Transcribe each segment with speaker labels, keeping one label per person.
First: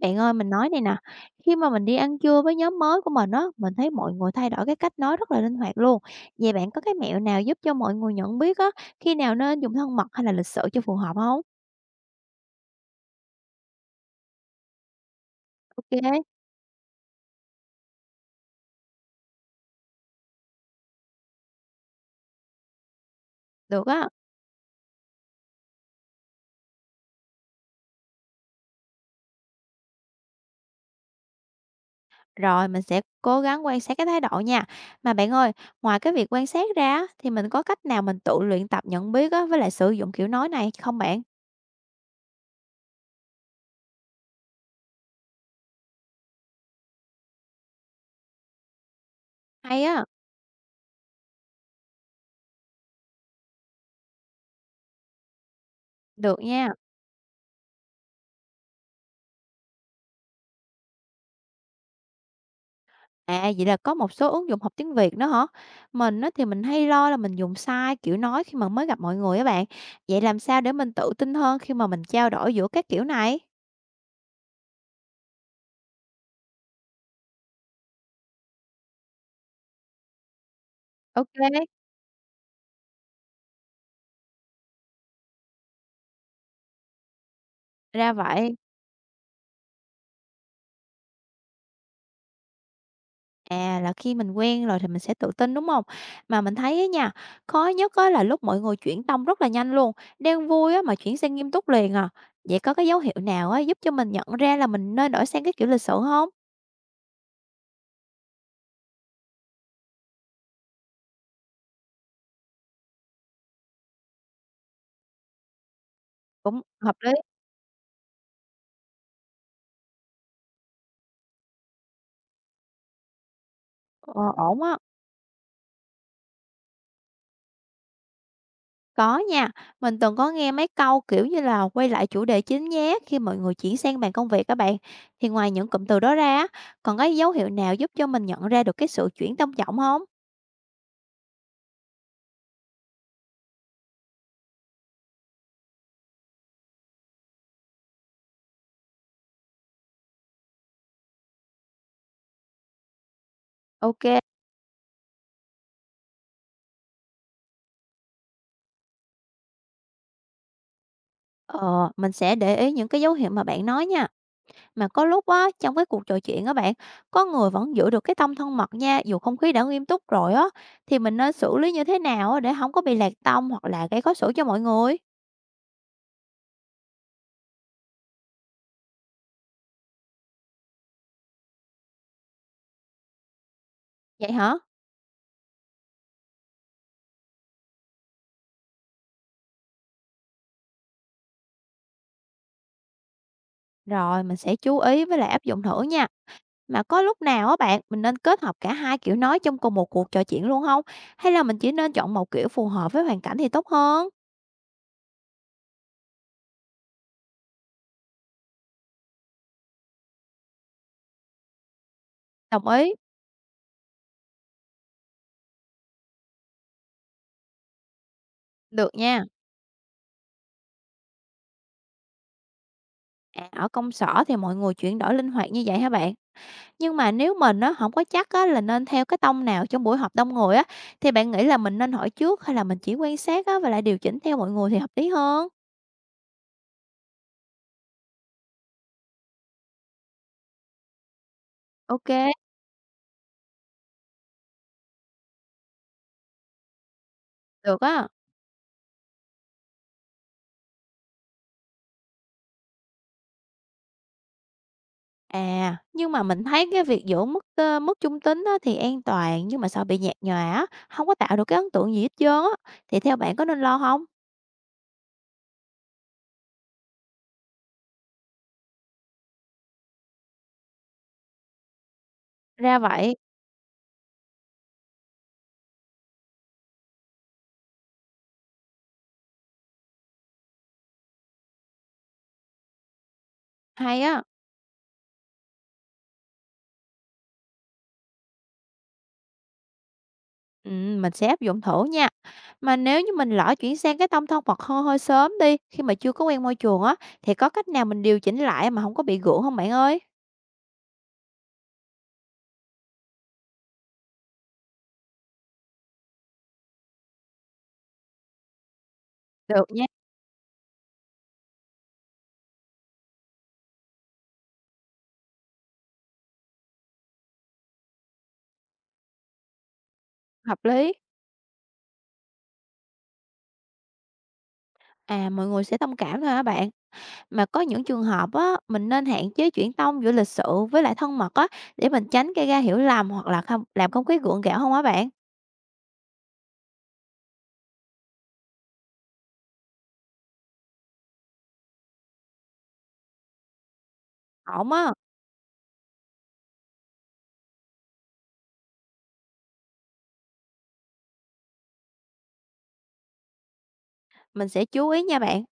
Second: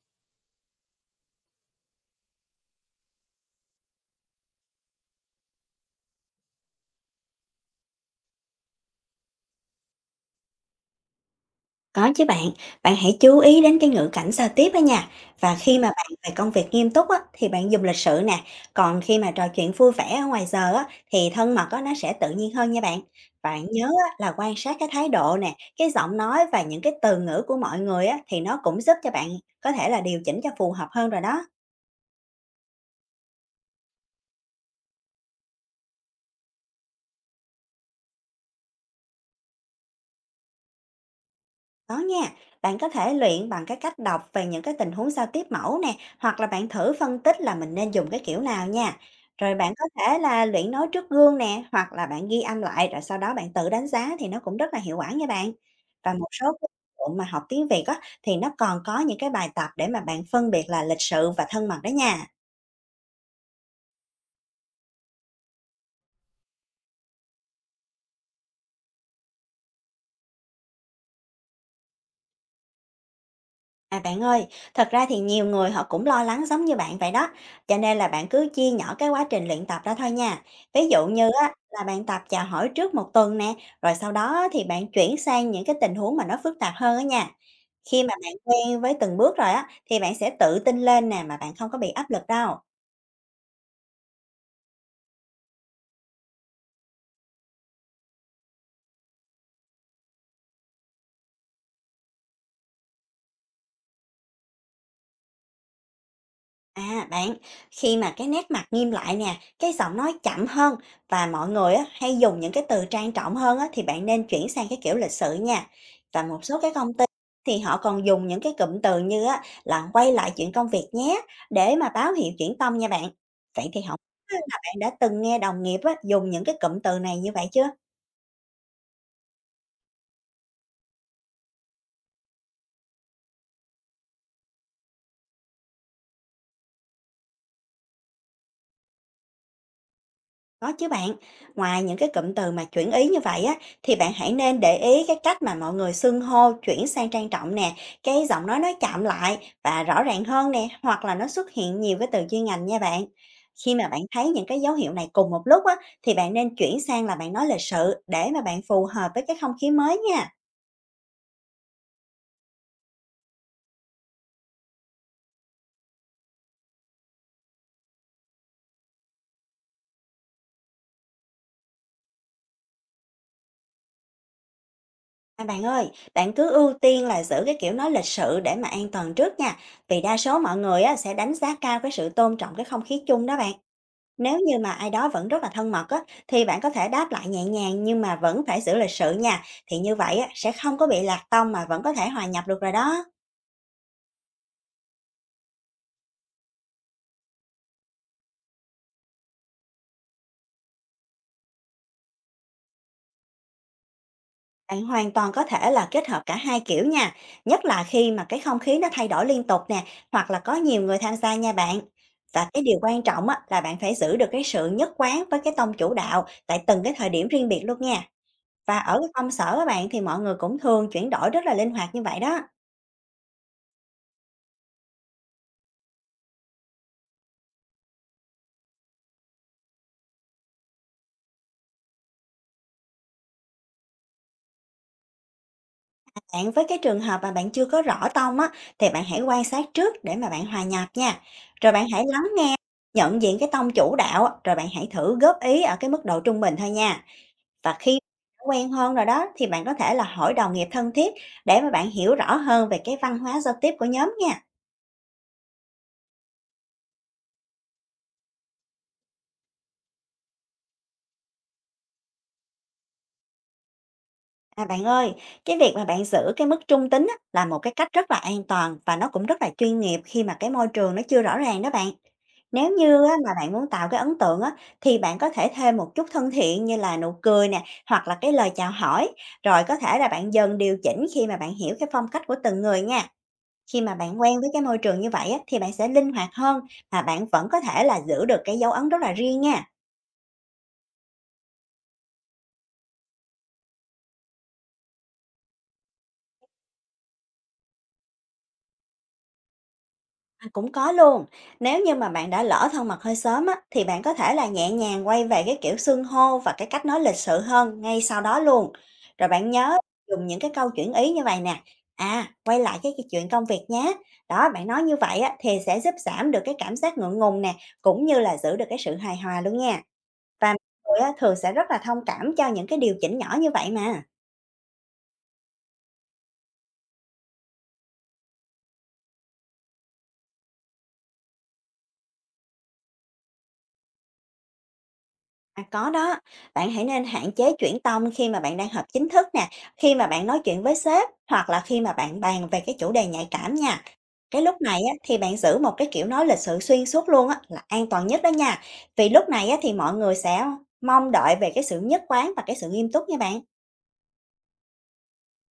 Speaker 1: Bạn ơi, mình nói này nè, khi mà mình đi ăn trưa với nhóm mới của mình á, mình thấy mọi người thay đổi cái cách nói rất là linh hoạt luôn. Vậy bạn có cái mẹo nào giúp cho mọi người nhận biết á, khi nào nên dùng thân mật hay là lịch sự cho phù hợp không?
Speaker 2: Có chứ bạn, bạn hãy chú ý đến cái ngữ cảnh giao tiếp đó nha. Và khi mà bạn
Speaker 1: Ok,
Speaker 2: về công việc nghiêm túc á, thì bạn dùng lịch sự nè. Còn khi mà trò chuyện vui vẻ ở ngoài giờ á, thì thân mật á, nó sẽ tự nhiên hơn nha bạn. Bạn
Speaker 1: được
Speaker 2: nhớ
Speaker 1: á.
Speaker 2: á, là quan sát cái thái độ nè, cái giọng nói và những cái từ ngữ của mọi người á, thì nó cũng giúp cho bạn có thể là điều chỉnh cho phù hợp hơn rồi đó.
Speaker 1: Rồi mình sẽ cố gắng quan sát cái thái độ nha. Mà bạn ơi, ngoài cái việc quan sát ra á, thì mình có cách nào mình tự luyện tập nhận biết á, với lại sử dụng kiểu nói này không bạn?
Speaker 2: Có nha, bạn có thể luyện bằng cái cách đọc về những cái tình huống giao tiếp mẫu nè, hoặc là bạn thử phân tích là mình nên dùng cái kiểu nào nha. Rồi bạn
Speaker 1: Hay
Speaker 2: có
Speaker 1: á,
Speaker 2: thể là luyện nói trước gương nè, hoặc là bạn ghi âm lại rồi sau đó bạn tự đánh giá thì nó cũng rất là hiệu quả nha bạn. Và một
Speaker 1: được
Speaker 2: số cái
Speaker 1: nha.
Speaker 2: ứng dụng mà học tiếng Việt á thì nó còn có những cái bài tập để mà bạn phân biệt là lịch sự và thân mật đó nha.
Speaker 1: À, vậy là có một số ứng dụng học tiếng Việt nữa hả? Mình á, thì mình hay lo là mình dùng sai kiểu nói khi mà mới gặp mọi người á bạn. Vậy làm sao để mình tự tin hơn khi mà mình trao đổi giữa các kiểu này?
Speaker 2: À bạn ơi, thật ra thì nhiều người họ cũng lo lắng giống như bạn vậy đó, cho nên là bạn cứ chia nhỏ cái quá trình luyện tập ra thôi nha. Ví dụ
Speaker 1: Ok,
Speaker 2: như á, là bạn tập chào hỏi trước một tuần nè, rồi sau đó thì bạn chuyển sang những cái tình huống mà nó phức tạp hơn á nha. Khi
Speaker 1: ra
Speaker 2: mà bạn
Speaker 1: vậy.
Speaker 2: quen với từng bước rồi á, thì bạn sẽ tự tin lên nè mà bạn không có bị áp lực đâu.
Speaker 1: À là khi mình quen rồi thì mình sẽ tự tin đúng không? Mà mình thấy á nha, khó nhất á là lúc mọi người chuyển tông rất là nhanh luôn, đang vui á mà chuyển sang nghiêm túc liền à. Vậy có cái dấu hiệu nào á giúp cho mình nhận ra là mình nên đổi sang cái kiểu lịch sự không?
Speaker 2: À bạn, khi mà cái nét mặt nghiêm lại nè, cái giọng nói chậm hơn và mọi người á, hay dùng những cái từ trang trọng hơn á, thì bạn nên chuyển sang cái kiểu lịch sự nha. Và một số
Speaker 1: Cũng
Speaker 2: cái công
Speaker 1: hợp
Speaker 2: ty
Speaker 1: lý.
Speaker 2: thì họ còn dùng những cái cụm từ như á, là quay lại chuyện công việc nhé để mà báo hiệu chuyển tâm nha bạn. Vậy thì không
Speaker 1: Ờ,
Speaker 2: biết là
Speaker 1: ổn
Speaker 2: bạn
Speaker 1: á.
Speaker 2: đã từng nghe đồng nghiệp á, dùng những cái cụm từ này như vậy chưa?
Speaker 1: Có nha, mình từng có nghe mấy câu, kiểu như là, "Quay lại chủ đề chính nhé" khi mọi người chuyển sang bàn công việc các bạn. Thì ngoài những cụm từ đó ra á, còn có dấu hiệu nào giúp cho mình nhận ra được cái sự chuyển tâm trọng không?
Speaker 2: Có chứ bạn, ngoài những cái cụm từ mà chuyển ý như vậy á, thì bạn hãy nên để ý cái cách mà mọi người xưng hô chuyển sang trang trọng nè, cái giọng nói nó chậm lại và rõ ràng hơn nè, hoặc là nó xuất hiện nhiều cái từ chuyên ngành nha bạn. Khi mà bạn
Speaker 1: Ok.
Speaker 2: thấy những cái dấu hiệu này cùng một lúc á, thì bạn nên chuyển sang là bạn nói lịch sự để mà bạn phù hợp với cái không khí mới nha.
Speaker 1: Ờ, mình sẽ để ý những cái dấu hiệu mà bạn nói nha. Mà có lúc á, trong cái cuộc trò chuyện á bạn, có người vẫn giữ được cái tông thân mật nha, dù không khí đã nghiêm túc rồi á, thì mình nên xử lý như thế nào á để không có bị lạc tông hoặc là gây khó xử cho mọi người?
Speaker 2: À, bạn ơi, bạn cứ ưu tiên là giữ cái kiểu nói lịch sự để mà an toàn trước nha, vì đa số mọi người á, sẽ đánh giá cao cái sự tôn trọng cái không khí chung đó bạn.
Speaker 1: Vậy
Speaker 2: Nếu
Speaker 1: hả?
Speaker 2: như mà ai đó vẫn rất là thân mật á, thì bạn có thể đáp lại nhẹ nhàng nhưng mà vẫn phải giữ lịch sự nha. Thì như vậy á, sẽ không có bị lạc tông mà vẫn có thể hòa nhập được rồi đó.
Speaker 1: Rồi, mình sẽ chú ý với lại áp dụng thử nha. Mà có lúc nào á bạn, mình nên kết hợp cả hai kiểu nói trong cùng một cuộc trò chuyện luôn không? Hay là mình chỉ nên chọn một kiểu phù hợp với hoàn cảnh thì tốt hơn?
Speaker 2: Bạn hoàn toàn có thể là kết hợp cả hai kiểu nha. Nhất là khi mà cái không khí nó thay đổi liên tục nè, hoặc là có nhiều người tham gia nha bạn. Và cái
Speaker 1: Đồng
Speaker 2: điều
Speaker 1: ý.
Speaker 2: quan trọng á, là bạn phải giữ được cái sự nhất quán với cái tông chủ đạo tại từng cái thời điểm riêng biệt luôn nha. Và
Speaker 1: Được
Speaker 2: ở cái
Speaker 1: nha.
Speaker 2: công sở các bạn thì mọi người cũng thường chuyển đổi rất là linh hoạt như vậy đó.
Speaker 1: À, ở công sở thì mọi người chuyển đổi linh hoạt như vậy hả bạn? Nhưng mà nếu mình nó không có chắc á, là nên theo cái tông nào trong buổi họp đông người á, thì bạn nghĩ là mình nên hỏi trước hay là mình chỉ quan sát á, và lại điều chỉnh theo mọi người thì hợp lý hơn?
Speaker 2: Bạn với cái trường hợp mà bạn chưa có rõ tông á, thì bạn hãy quan sát trước để mà bạn hòa nhập nha. Rồi bạn hãy
Speaker 1: Ok,
Speaker 2: lắng nghe, nhận diện cái tông chủ đạo, á, rồi bạn hãy thử góp ý ở cái mức độ trung bình thôi nha. Và
Speaker 1: được
Speaker 2: khi
Speaker 1: á.
Speaker 2: đã quen hơn rồi đó thì bạn có thể là hỏi đồng nghiệp thân thiết để mà bạn hiểu rõ hơn về cái văn hóa giao tiếp của nhóm nha.
Speaker 1: À, nhưng mà mình thấy cái việc giữ mức, mức trung tính á thì an toàn, nhưng mà sợ bị nhạt nhòa á, hông có tạo được cái ấn tượng gì hết trơn á, thì theo bạn có nên lo không?
Speaker 2: À bạn ơi, cái việc mà bạn giữ cái mức trung tính á, là một cái cách rất là an toàn và nó cũng rất là chuyên nghiệp khi mà cái môi trường nó chưa rõ ràng đó bạn. Nếu
Speaker 1: Ra
Speaker 2: như á
Speaker 1: vậy,
Speaker 2: mà bạn muốn tạo cái ấn tượng á, thì bạn có thể thêm một chút thân thiện như là nụ cười nè, hoặc là cái lời chào hỏi, rồi có thể là bạn dần điều chỉnh khi mà bạn hiểu cái phong cách của từng người nha. Khi mà
Speaker 1: hay
Speaker 2: bạn
Speaker 1: á,
Speaker 2: quen với cái môi trường như vậy á, thì bạn sẽ linh hoạt hơn mà bạn vẫn có thể là giữ được cái dấu ấn rất là riêng nha.
Speaker 1: mình sẽ áp dụng thử nha. Mà nếu như mình lỡ chuyển sang cái tông thân Phật hơn hơi sớm đi, khi mà chưa có quen môi trường á, thì có cách nào mình điều chỉnh lại mà không có bị gượng không bạn ơi?
Speaker 2: À, cũng có luôn. Nếu như mà bạn đã lỡ thân mật hơi sớm á, thì bạn có thể là nhẹ nhàng quay về cái kiểu xưng hô và cái cách nói lịch sự hơn ngay sau đó luôn. Rồi bạn
Speaker 1: Được
Speaker 2: nhớ
Speaker 1: nha,
Speaker 2: dùng những cái câu chuyển ý như vậy nè. À, quay lại cái chuyện công việc nhé. Đó, bạn nói như vậy á, thì sẽ giúp giảm được cái cảm giác ngượng ngùng nè, cũng như là giữ được cái sự hài hòa luôn nha. Và
Speaker 1: hợp
Speaker 2: mọi
Speaker 1: lý.
Speaker 2: người á, thường sẽ rất là thông cảm cho những cái điều chỉnh nhỏ như vậy mà.
Speaker 1: À, mọi người sẽ thông cảm thôi hả bạn? Mà có những trường hợp á, mình nên hạn chế chuyển tông giữa lịch sự với lại thân mật á, để mình tránh gây ra hiểu lầm hoặc là không làm không khí gượng gạo không á bạn?
Speaker 2: À, có đó, bạn hãy nên hạn chế chuyển tông khi mà bạn đang họp chính thức nè, khi mà bạn nói chuyện với sếp hoặc là khi mà bạn bàn về cái chủ đề nhạy cảm nha. Cái lúc
Speaker 1: Ổn
Speaker 2: này
Speaker 1: á,
Speaker 2: á, thì bạn giữ một cái kiểu nói lịch sự xuyên suốt luôn á, là an toàn nhất đó nha. Vì lúc này á, thì mọi người sẽ mong đợi về cái sự nhất quán và cái sự nghiêm túc nha bạn.
Speaker 1: mình sẽ chú ý nha bạn.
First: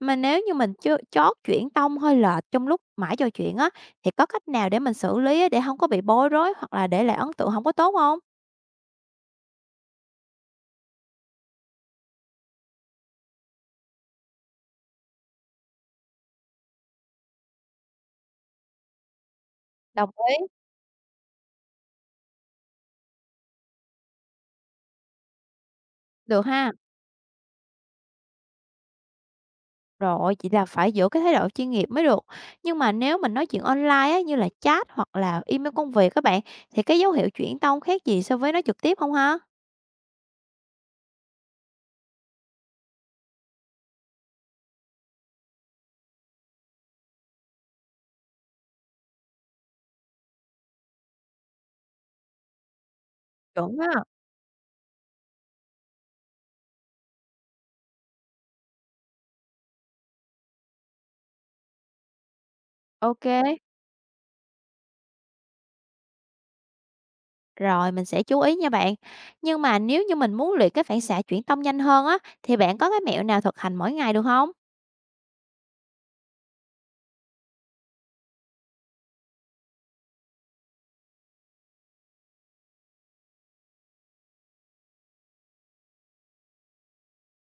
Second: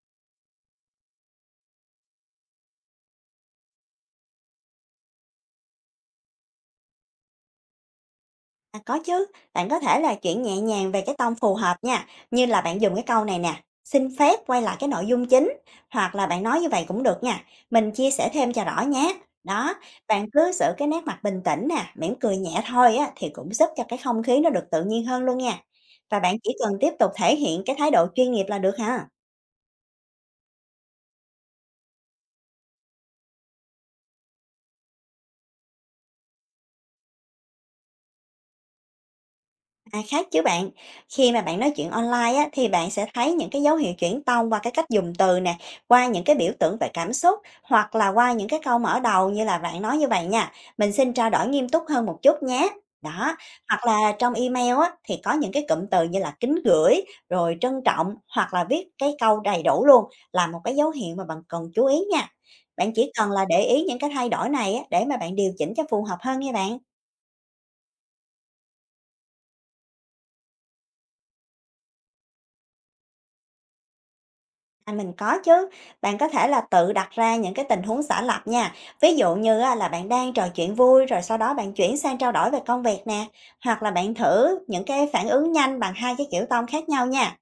Speaker 1: Mà nếu như mình chớ chót chuyển tông hơi lệch trong lúc mãi trò chuyện á, thì có cách nào để mình xử lý á, để không có bị bối rối hoặc là để lại ấn tượng không có tốt không?
Speaker 2: À, có chứ, bạn có thể là chuyển nhẹ nhàng về cái tông phù hợp nha, như là bạn dùng cái câu này nè, xin phép quay lại cái nội dung chính, hoặc là bạn nói như vậy cũng được nha, mình chia sẻ thêm cho rõ nhé. Đó,
Speaker 1: Đồng
Speaker 2: bạn
Speaker 1: ý,
Speaker 2: cứ giữ cái nét mặt bình tĩnh nè, mỉm cười nhẹ thôi á, thì cũng giúp cho cái không khí nó được tự nhiên hơn luôn nha. Và bạn
Speaker 1: được
Speaker 2: chỉ
Speaker 1: ha.
Speaker 2: cần tiếp tục thể hiện cái thái độ chuyên nghiệp là được ha.
Speaker 1: Rồi, chỉ là phải giữ cái thái độ chuyên nghiệp mới được. Nhưng mà nếu mình nói chuyện online á, như là chat hoặc là email công việc các bạn, thì cái dấu hiệu chuyển tông khác gì so với nói trực tiếp không ha?
Speaker 2: À, khác chứ bạn. Khi mà bạn nói chuyện online á, thì bạn sẽ thấy những cái dấu hiệu chuyển tông qua cái cách dùng từ nè, qua những cái biểu tượng về cảm xúc hoặc là qua những cái câu mở đầu như là bạn nói như vậy nha. Mình xin trao đổi nghiêm túc hơn một chút nhé. Đó,
Speaker 1: Chuẩn
Speaker 2: hoặc
Speaker 1: á,
Speaker 2: là trong email á, thì có những cái cụm từ như là kính gửi, rồi trân trọng hoặc là viết cái câu đầy đủ luôn là một cái dấu hiệu mà bạn cần chú ý nha. Bạn chỉ
Speaker 1: ok,
Speaker 2: cần là để ý những cái thay đổi này á, để mà bạn điều chỉnh cho phù hợp hơn nha bạn.
Speaker 1: rồi mình sẽ chú ý nha bạn. Nhưng mà nếu như mình muốn luyện cái phản xạ chuyển tâm nhanh hơn á, thì bạn có cái mẹo nào thực hành mỗi ngày được không?
Speaker 2: À, mình có chứ. Bạn có thể là tự đặt ra những cái tình huống giả lập nha. Ví dụ như á, là bạn đang trò chuyện vui rồi sau đó bạn chuyển sang trao đổi về công việc nè, hoặc là bạn thử những cái phản ứng nhanh bằng hai cái kiểu tông khác nhau nha.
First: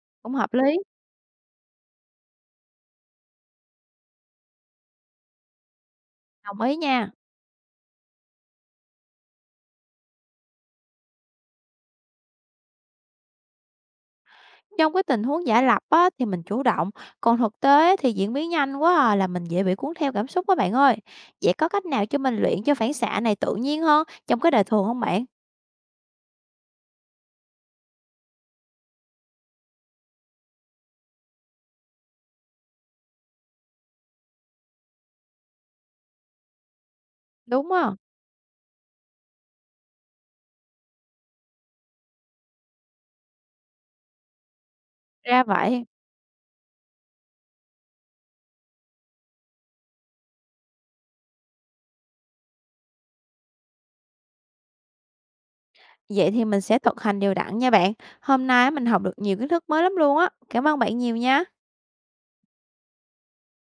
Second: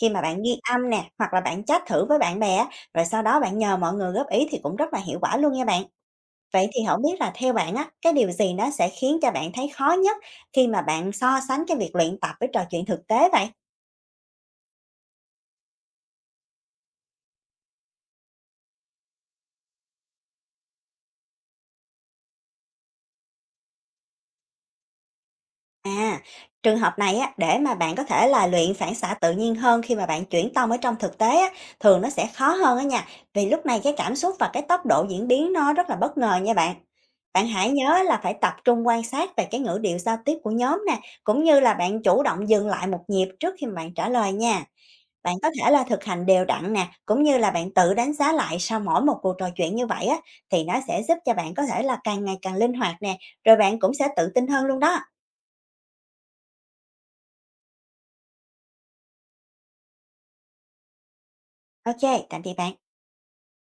Speaker 2: Khi mà
Speaker 1: Cũng
Speaker 2: bạn
Speaker 1: hợp
Speaker 2: ghi
Speaker 1: lý,
Speaker 2: âm nè, hoặc là bạn chat thử với bạn bè rồi sau đó bạn nhờ mọi người góp ý thì cũng rất là hiệu quả luôn nha bạn.
Speaker 1: đồng
Speaker 2: Vậy
Speaker 1: ý
Speaker 2: thì không
Speaker 1: nha.
Speaker 2: biết là theo bạn á, cái điều gì nó sẽ khiến cho bạn thấy khó nhất khi mà bạn so sánh cái việc luyện tập với trò chuyện thực tế vậy?
Speaker 1: Trong cái tình huống giả lập á, thì mình chủ động, còn thực tế thì diễn biến nhanh quá à, là mình dễ bị cuốn theo cảm xúc á bạn ơi. Vậy có cách nào cho mình luyện cho phản xạ này tự nhiên hơn trong cái đời thường không bạn?
Speaker 2: À, trường hợp này á, để mà bạn có thể là luyện phản xạ tự nhiên hơn khi mà bạn chuyển tông ở trong thực tế á, thường nó sẽ khó hơn á nha. Vì lúc này cái cảm xúc và cái tốc độ diễn biến nó rất là bất ngờ nha bạn. Bạn hãy
Speaker 1: Đúng á,
Speaker 2: nhớ là phải tập trung quan sát về cái ngữ điệu giao tiếp của nhóm nè, cũng như là bạn chủ động dừng lại một nhịp trước khi mà bạn trả lời nha. Bạn
Speaker 1: ra
Speaker 2: có thể là
Speaker 1: vậy.
Speaker 2: thực hành đều đặn nè, cũng như là bạn tự đánh giá lại sau mỗi một cuộc trò chuyện như vậy á, thì nó sẽ giúp cho bạn có thể là càng ngày càng linh hoạt nè, rồi bạn cũng sẽ tự tin hơn luôn đó.
Speaker 1: Vậy thì mình sẽ thực hành đều đặn nha bạn. Hôm nay á, mình học được nhiều kiến thức mới lắm luôn á. Cảm ơn bạn nhiều nha.
Speaker 2: OK, tạm biệt bạn.